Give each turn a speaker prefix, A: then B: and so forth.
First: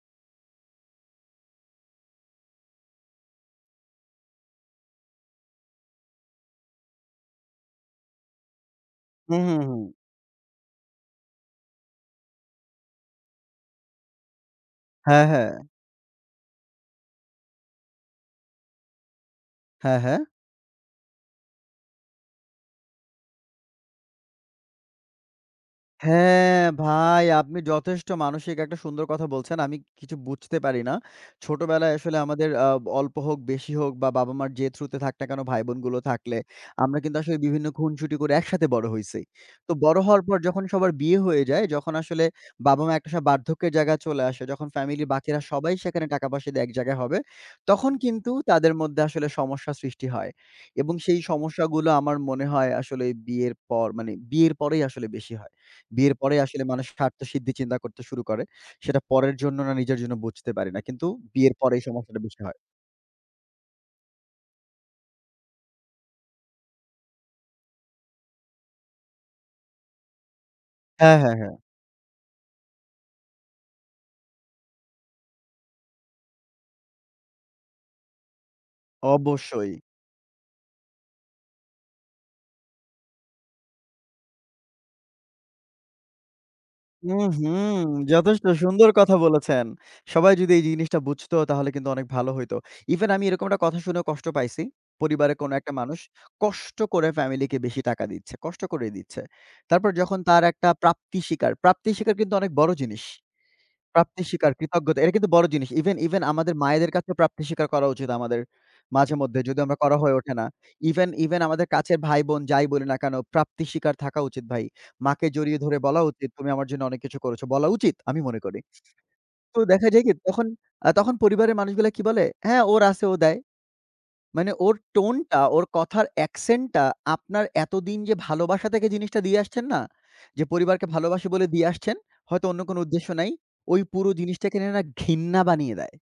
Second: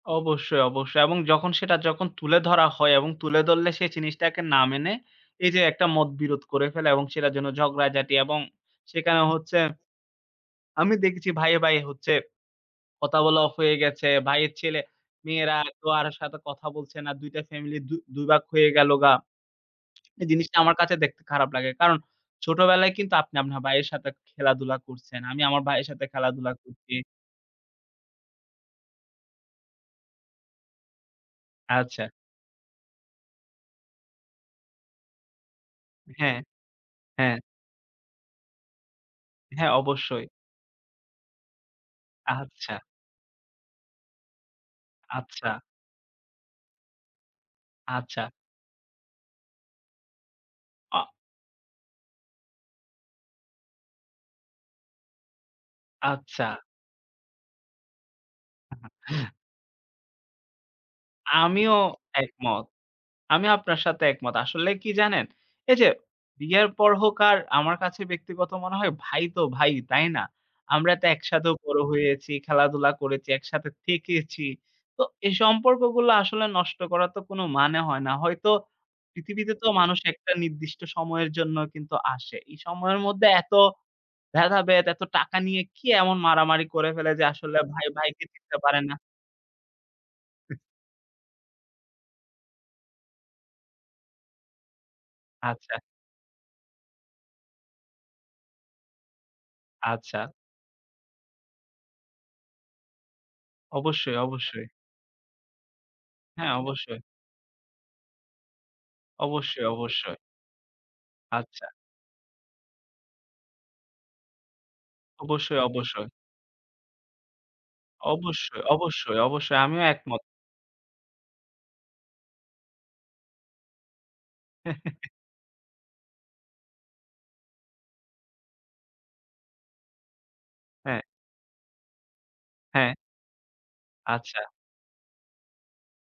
A: অবশ্যই, অবশ্যই এবং যখন সেটা যখন তুলে ধরা হয় এবং তুলে ধরলে সে জিনিসটাকে না মেনে এই যে একটা মতবিরোধ করে ফেলে। এবং সেটার জন্য ঝগড়াঝাটি এবং সেখানে
B: হু, হু,
A: হচ্ছে
B: হু।
A: আমি দেখছি ভাইয়ে, ভাইয়ে, হচ্ছে কথা বলা অফ হয়ে গেছে। ভাইয়ের
B: হ্যাঁ, হ্যাঁ।
A: ছেলে-মেয়েরা কেউ আরও সাথে কথা বলছে না। ২ টা ফ্যামেলি দু দুই ভাগ হয়ে গেল গা।
B: হ্যাঁ, হ্যাঁ।
A: এই জিনিসটা আমার কাছে দেখতে খারাপ লাগে। কারণ ছোটবেলায় কিন্তু আপনি আপনার ভাইয়ের সাথে খেলাধুলা করছেন। আমি আমার ভাইয়ের সাথে খেলাধুলা
B: হ্যাঁ,
A: করছি।
B: ভাই আপনি যথেষ্ট মানসিক একটা সুন্দর কথা বলছেন। আমি কিছু বুঝতে পারি না। ছোটবেলায়
A: আচ্ছা।
B: আসলে আমাদের, আ অল্প হোক বেশি হোক বা বাবা-মার যে থ্রুতে থাক না কেনো, ভাইবোনগুলো
A: হ্যাঁ,
B: থাকলে আমরা কিন্তু
A: হ্যাঁ।
B: আসলে বিভিন্ন খুনসুটি করে একসাথে বড় হইছি।
A: হ্যাঁ,
B: তো বড় হওয়ার
A: অবশ্যই।
B: পর যখন সবার বিয়ে হয়ে যায়, যখন আসলে
A: আচ্ছা।
B: বাবা-মা একটা স বার্ধক্যের জায়গায় চলে আসে, যখন ফ্যামিলির বাকিরা
A: আচ্ছা।
B: সবাই সেখানে টাকা-পয়সা দিয়ে এক জায়গায় হবে, তখন
A: আচ্ছা।
B: কিন্তু তাদের মধ্যে আসলে সমস্যা সৃষ্টি হয়। এবং
A: আ
B: সেই সমস্যাগুলো আমার মনে হয় আসলে বিয়ের পর মানে বিয়ের পরেই আসলে বেশি হয়। বিয়ের পরে
A: আচ্ছা।
B: আসলে মানুষ স্বার্থসিদ্ধি চিন্তা করতে শুরু করে। সেটা পরের জন্য না নিজের জন্য বুঝতে পারি না। কিন্তু বিয়ের পরে
A: আমিও
B: এই সমস্যাটা বেশি হয়।
A: একমত। আমি আপনার সাথে একমত। আসলে কি জানেন? এইযে বিয়ের পর হোক আর আমার কাছে ব্যক্তিগত মনে হয় ভাই, তো ভাই, তাই না? আমরা তো
B: হ্যাঁ, হ্যাঁ,
A: একসাথেও
B: হ্যাঁ।
A: বড় হয়েছি, খেলাধুলা করেছি, একসাথে থেকেছি। তো এই সম্পর্কগুলা আসলে নষ্ট করার তো কোনো মানে হয় না। হয়তো পৃথিবীতে তো
B: অবশ্যই।
A: মানুষ একটা নির্দিষ্ট সময়ের জন্য কিন্তু আসে। এই সময়ের মধ্যে এত ভেদাভেদ, এত টাকা নিয়ে কি এমন মারামারি করে ফেলে যে
B: উহু!
A: আসলে ভাই, ভাইকে
B: যথেষ্ট
A: চিনতে পারে
B: সুন্দর
A: না?
B: কথা বলেছেন। সবাই যদি এই জিনিসটা বুঝত তাহলে কিন্তু অনেক ভালো হইত। ইভেন আমি এরকম একটা কথা শুনেও কষ্ট পাইছি। পরিবারের কোনো একটা
A: আচ্ছা।
B: মানুষ কষ্ট করে ফ্যামিলিকে বেশি টাকা দিচ্ছে, কষ্ট করেই দিচ্ছে। তারপর যখন
A: আচ্ছা।
B: তার একটা প্রাপ্তি স্বীকার, প্রাপ্তি স্বীকার কিন্তু অনেক বড় জিনিস।
A: অবশ্যই,
B: প্রাপ্তি স্বীকার,
A: অবশ্যই।
B: কৃতজ্ঞতা এটা কিন্তু বড় জিনিস। ইভেন ইভেন,
A: হ্যাঁ,
B: আমাদের মায়েদের
A: অবশ্যই।
B: কাছে প্রাপ্তি স্বীকার করা উচিত আমাদের মাঝেমধ্যে। যদিও
A: অবশ্যই,
B: আমরা করা হয়ে
A: অবশ্যই।
B: ওঠে না। ইভেন ইভেন, আমাদের
A: আচ্ছা।
B: কাছের ভাইবোন যাই বলি না কেনো প্রাপ্তি স্বীকার থাকা উচিত ভাই। মাকে জড়িয়ে
A: অবশ্যই,
B: ধরে বলা
A: অবশ্যই।
B: উচিত, "তুমি আমার জন্য অনেক কিছু করেছ।" বলা উচিত আমি মনে করি।
A: অবশ্যই, অবশ্যই,
B: তো
A: অবশ্যই আমিও
B: দেখা যায় কি
A: একমত।
B: তখন, আ তখন পরিবারের মানুষগুলা কি বলে? হ্যাঁ, ওর আছে ও দেয়। মানে ওর টোনটা, ওর কথার একসেন্টটা আপনার এতদিন যে ভালোবাসা থেকে জিনিসটা দিয়ে আসছেন না, যে পরিবারকে
A: হ্যাঁ।
B: ভালোবাসে বলে দিয়ে আসছেন, হয়তো অন্য কোনো
A: হ্যাঁ।
B: উদ্দেশ্য নাই, ওই পুরো জিনিসটা
A: আচ্ছা।
B: কিনে না নিয়ে না ঘৃণা বানিয়ে দেয়।